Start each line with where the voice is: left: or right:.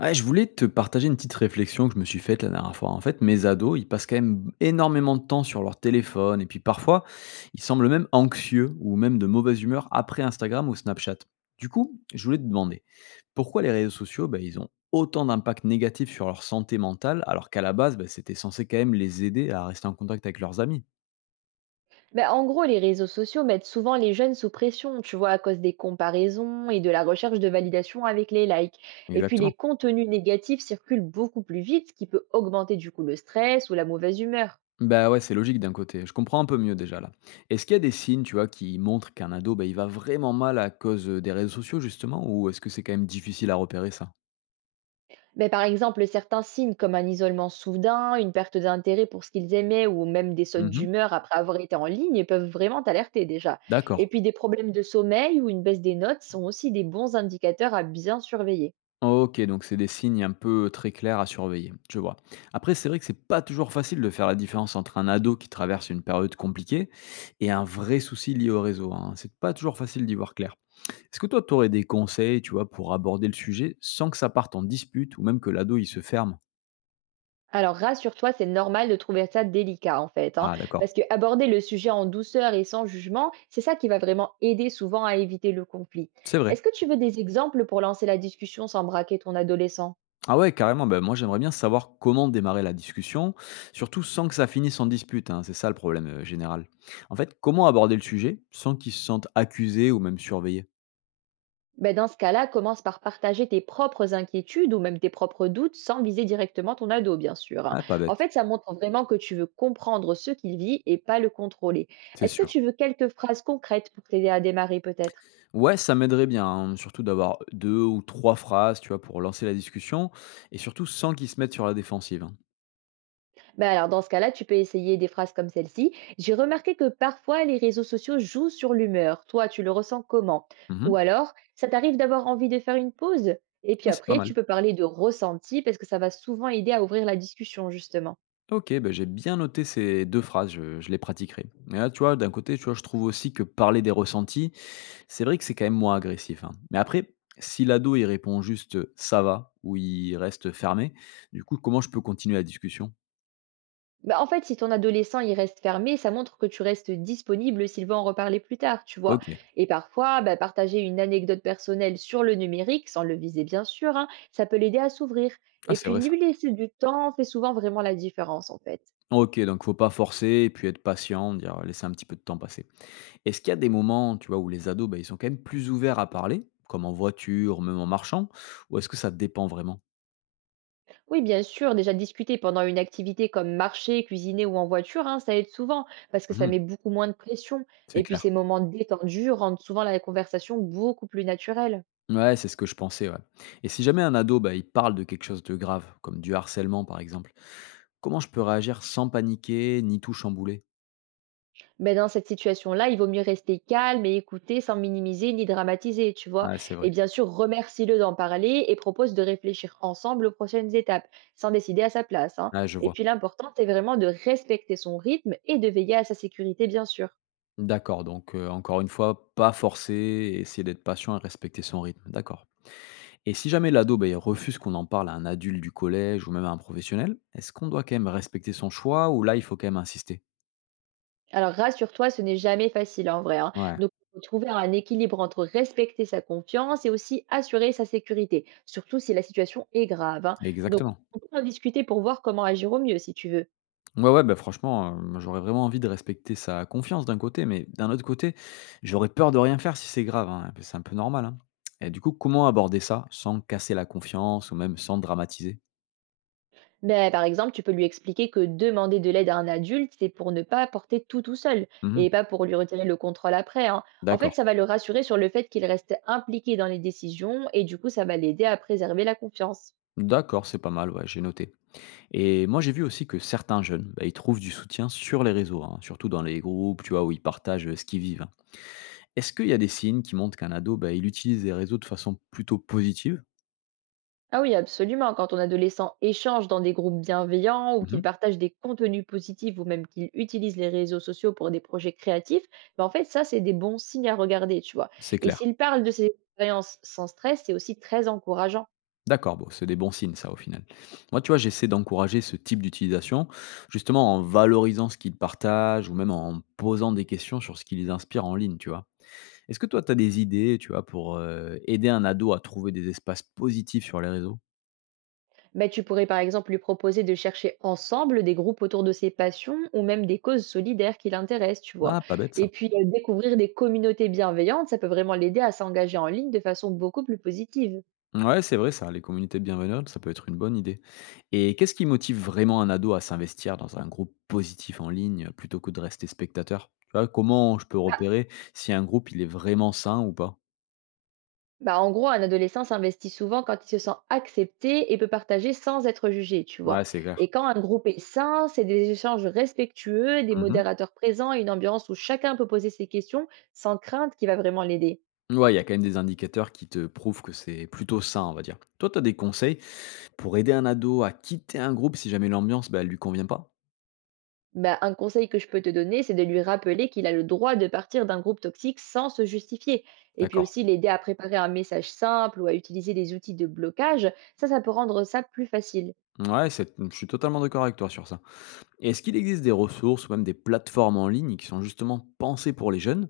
left: Ouais, je voulais te partager une petite réflexion que je me suis faite la dernière fois. En fait, mes ados, ils passent quand même énormément de temps sur leur téléphone et puis parfois, ils semblent même anxieux ou même de mauvaise humeur après Instagram ou Snapchat. Du coup, je voulais te demander pourquoi les réseaux sociaux, bah, ils ont autant d'impact négatif sur leur santé mentale alors qu'à la base, bah, c'était censé quand même les aider à rester en contact avec leurs amis.
right: Ben en gros, les réseaux sociaux mettent souvent les jeunes sous pression, tu vois, à cause des comparaisons et de la recherche de validation avec les likes. Et puis, les
left: Exactement.
right: contenus négatifs circulent beaucoup plus vite, ce qui peut augmenter du coup le stress ou la mauvaise humeur.
left: Bah, ouais, c'est logique d'un côté. Je comprends un peu mieux déjà là. Est-ce qu'il y a des signes, tu vois, qui montrent qu'un ado, bah, il va vraiment mal à cause des réseaux sociaux justement, ou est-ce que c'est quand même difficile à repérer ça?
right: Mais par exemple, certains signes comme un isolement soudain, une perte d'intérêt pour ce qu'ils aimaient ou même des sautes
left: Mhm.
right: d'humeur après avoir été en ligne peuvent vraiment t'alerter déjà. Et
left: D'accord.
right: puis, des problèmes de sommeil ou une baisse des notes sont aussi des bons indicateurs à bien surveiller.
left: Ok, donc c'est des signes un peu très clairs à surveiller. Je vois. Après, c'est vrai que c'est pas toujours facile de faire la différence entre un ado qui traverse une période compliquée et un vrai souci lié au réseau, hein. C'est pas toujours facile d'y voir clair. Est-ce que toi, tu aurais des conseils, tu vois, pour aborder le sujet sans que ça parte en dispute ou même que l'ado il se ferme?
right: Alors rassure-toi, c'est normal de trouver ça délicat en fait, hein,
left: Ah,
right: parce
left: d'accord.
right: que aborder le sujet en douceur et sans jugement, c'est ça qui va vraiment aider souvent à éviter le conflit.
left: C'est vrai.
right: Est-ce que tu veux des exemples pour lancer la discussion sans braquer ton adolescent?
left: Ah ouais, carrément. Ben, moi, j'aimerais bien savoir comment démarrer la discussion, surtout sans que ça finisse en dispute, hein. C'est ça le problème général. En fait, comment aborder le sujet sans qu'ils se sentent accusés ou même surveillés?
right: Ben, dans ce cas-là, commence par partager tes propres inquiétudes ou même tes propres doutes sans viser directement ton ado, bien sûr, hein.
left: Ah, pas
right: En
left: bête,
right: fait, ça montre vraiment que tu veux comprendre ce qu'il vit et pas le contrôler.
left: c'est
right: Est-ce que
left: sûr.
right: tu veux quelques phrases concrètes pour t'aider à démarrer peut-être?
left: Ouais, ça m'aiderait bien, hein, surtout d'avoir deux ou trois phrases, tu vois, pour lancer la discussion, et surtout sans qu'ils se mettent sur la défensive, hein.
right: Bah alors dans ce cas-là, tu peux essayer des phrases comme celle-ci. J'ai remarqué que parfois les réseaux sociaux jouent sur l'humeur. Toi, tu le ressens comment? Ou
left: Mhm.
right: alors, ça t'arrive d'avoir envie de faire une pause? Et puis
left: Ah, c'est pas
right: après, tu
left: mal.
right: peux parler de ressenti parce que ça va souvent aider à ouvrir la discussion, justement.
left: Ok, ben j'ai bien noté ces deux phrases, je les pratiquerai. Mais là, tu vois, d'un côté, tu vois, je trouve aussi que parler des ressentis, c'est vrai que c'est quand même moins agressif, hein. Mais après, si l'ado, il répond juste, «Ça va» ou il reste fermé, du coup, comment je peux continuer la discussion?
right: Bah en fait, si ton adolescent il reste fermé, ça montre que tu restes disponible s'il veut en reparler plus tard, tu vois.
left: OK.
right: Et parfois, bah, partager une anecdote personnelle sur le numérique, sans le viser bien sûr, hein, ça peut l'aider à s'ouvrir.
left: Ah,
right: Et
left: c'est
right: puis
left: vrai ça.
right: lui laisser du temps fait souvent vraiment la différence en fait.
left: OK, donc faut pas forcer et puis être patient, dire laisser un petit peu de temps passer. Est-ce qu'il y a des moments, tu vois, où les ados, bah, ils sont quand même plus ouverts à parler, comme en voiture, même en marchant, ou est-ce que ça dépend vraiment?
right: Oui, bien sûr, déjà discuter pendant une activité comme marcher, cuisiner ou en voiture, hein, ça aide souvent parce que ça
left: Mmh.
right: met beaucoup moins de pression.
left: C'est
right: Et puis ces
left: clair.
right: moments détendus rendent souvent la conversation beaucoup plus naturelle.
left: Ouais, c'est ce que je pensais, ouais. Et si jamais un ado, bah, il parle de quelque chose de grave, comme du harcèlement, par exemple, comment je peux réagir sans paniquer ni tout chambouler?
right: Mais dans cette situation-là, il vaut mieux rester calme et écouter sans minimiser ni dramatiser, tu vois.
left: Ouais, c'est
right: Et
left: vrai.
right: bien sûr, remercie-le d'en parler et propose de réfléchir ensemble aux prochaines étapes, sans décider à sa place, hein.
left: Ouais, je
right: Et
left: vois.
right: puis l'important, c'est vraiment de respecter son rythme et de veiller à sa sécurité, bien sûr.
left: D'accord, donc encore une fois, pas forcer et essayer d'être patient et respecter son rythme, d'accord. Et si jamais l'ado, ben il refuse qu'on en parle à un adulte du collège ou même à un professionnel, est-ce qu'on doit quand même respecter son choix ou là, il faut quand même insister?
right: Alors rassure-toi, ce n'est jamais facile hein, en vrai, hein.
left: Ouais,
right: Donc, il faut trouver un équilibre entre respecter sa confiance et aussi assurer sa sécurité, surtout si la situation est grave, hein. Donc,
left: exactement.
right: on peut en discuter pour voir comment agir au mieux si tu veux.
left: Ouais, ouais, bah, franchement, j'aurais vraiment envie de respecter sa confiance d'un côté, mais d'un autre côté, j'aurais peur de rien faire si c'est grave, hein, c'est un peu normal, hein. Et du coup, comment aborder ça sans casser la confiance ou même sans dramatiser?
right: Mais par exemple, tu peux lui expliquer que demander de l'aide à un adulte, c'est pour ne pas porter tout tout seul
left: Mmh.
right: et pas pour lui retirer le contrôle après, hein. En fait,
left: D'accord,
right: ça va le rassurer sur le fait qu'il reste impliqué dans les décisions et du coup, ça va l'aider à préserver la confiance.
left: d'accord, c'est pas mal, ouais, j'ai noté. Et moi, j'ai vu aussi que certains jeunes, bah, ils trouvent du soutien sur les réseaux, hein, surtout dans les groupes, tu vois, où ils partagent ce qu'ils vivent, hein. Est-ce qu'il y a des signes qui montrent qu'un ado, bah, il utilise les réseaux de façon plutôt positive?
right: Ah oui, absolument. Quand ton adolescent échange dans des groupes bienveillants ou qu'il
left: Mhm.
right: partage des contenus positifs ou même qu'il utilise les réseaux sociaux pour des projets créatifs, ben en fait, ça, c'est des bons signes à regarder, tu vois.
left: C'est
right: Et
left: clair.
right: s'il parle de ses expériences sans stress, c'est aussi très encourageant.
left: D'accord, bon, c'est des bons signes, ça, au final. Moi, tu vois, j'essaie d'encourager ce type d'utilisation, justement en valorisant ce qu'ils partagent ou même en posant des questions sur ce qui les inspire en ligne, tu vois. Est-ce que toi, tu as des idées, tu vois, pour aider un ado à trouver des espaces positifs sur les réseaux?
right: Ben, tu pourrais par exemple lui proposer de chercher ensemble des groupes autour de ses passions ou même des causes solidaires qui l'intéressent, tu vois.
left: Ah, pas bête,
right: Et
left: ça.
right: puis, découvrir des communautés bienveillantes, ça peut vraiment l'aider à s'engager en ligne de façon beaucoup plus positive.
left: Ouais, c'est vrai ça, les communautés bienveillantes, ça peut être une bonne idée. Et qu'est-ce qui motive vraiment un ado à s'investir dans un groupe positif en ligne plutôt que de rester spectateur? Tu vois, comment je peux
right: Bah,
left: repérer si un groupe il est vraiment sain ou pas?
right: Bah, en gros, un adolescent s'investit souvent quand il se sent accepté et peut partager sans être jugé, tu vois.
left: Ouais, c'est
right: Et
left: clair.
right: quand un groupe est sain, c'est des échanges respectueux, des
left: Mhm.
right: modérateurs présents et une ambiance où chacun peut poser ses questions sans crainte qui va vraiment l'aider.
left: Ouais, il y a quand même des indicateurs qui te prouvent que c'est plutôt sain, on va dire. Toi, tu as des conseils pour aider un ado à quitter un groupe si jamais l'ambiance, bah, elle lui convient pas?
right: Bah, un conseil que je peux te donner, c'est de lui rappeler qu'il a le droit de partir d'un groupe toxique sans se justifier. Et puis
left: D'accord.
right: aussi l'aider à préparer un message simple ou à utiliser des outils de blocage. Ça peut rendre ça plus facile.
left: Ouais, je suis totalement d'accord avec toi sur ça. Est-ce qu'il existe des ressources ou même des plateformes en ligne qui sont justement pensées pour les jeunes?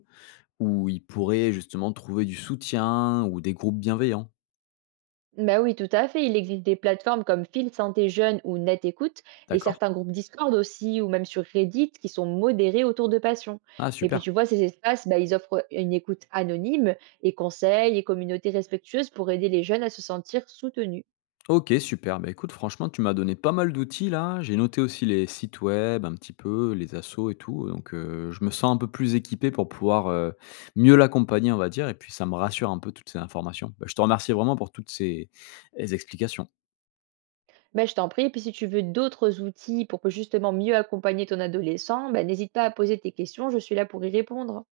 left: Où ils pourraient justement trouver du soutien ou des groupes bienveillants,
right: Bah oui, tout à fait. Il existe des plateformes comme Fil Santé Jeune ou Net Écoute et
left: d'accord?
right: certains groupes Discord aussi ou même sur Reddit qui sont modérés autour de passion.
left: Ah
right: Et puis
left: super.
right: tu vois, ces espaces, bah, ils offrent une écoute anonyme et conseils et communautés respectueuses pour aider les jeunes à se sentir soutenus.
left: OK, super. Bah, écoute, franchement, tu m'as donné pas mal d'outils là. J'ai noté aussi les sites web un petit peu, les assos et tout, donc je me sens un peu plus équipé pour pouvoir, mieux l'accompagner, on va dire et puis ça me rassure un peu toutes ces informations. Bah, je te remercie vraiment pour toutes ces explications.
right: Bah, je t'en prie. Et puis si tu veux d'autres outils pour justement mieux accompagner ton adolescent, bah, n'hésite pas à poser tes questions. Je suis là pour y répondre.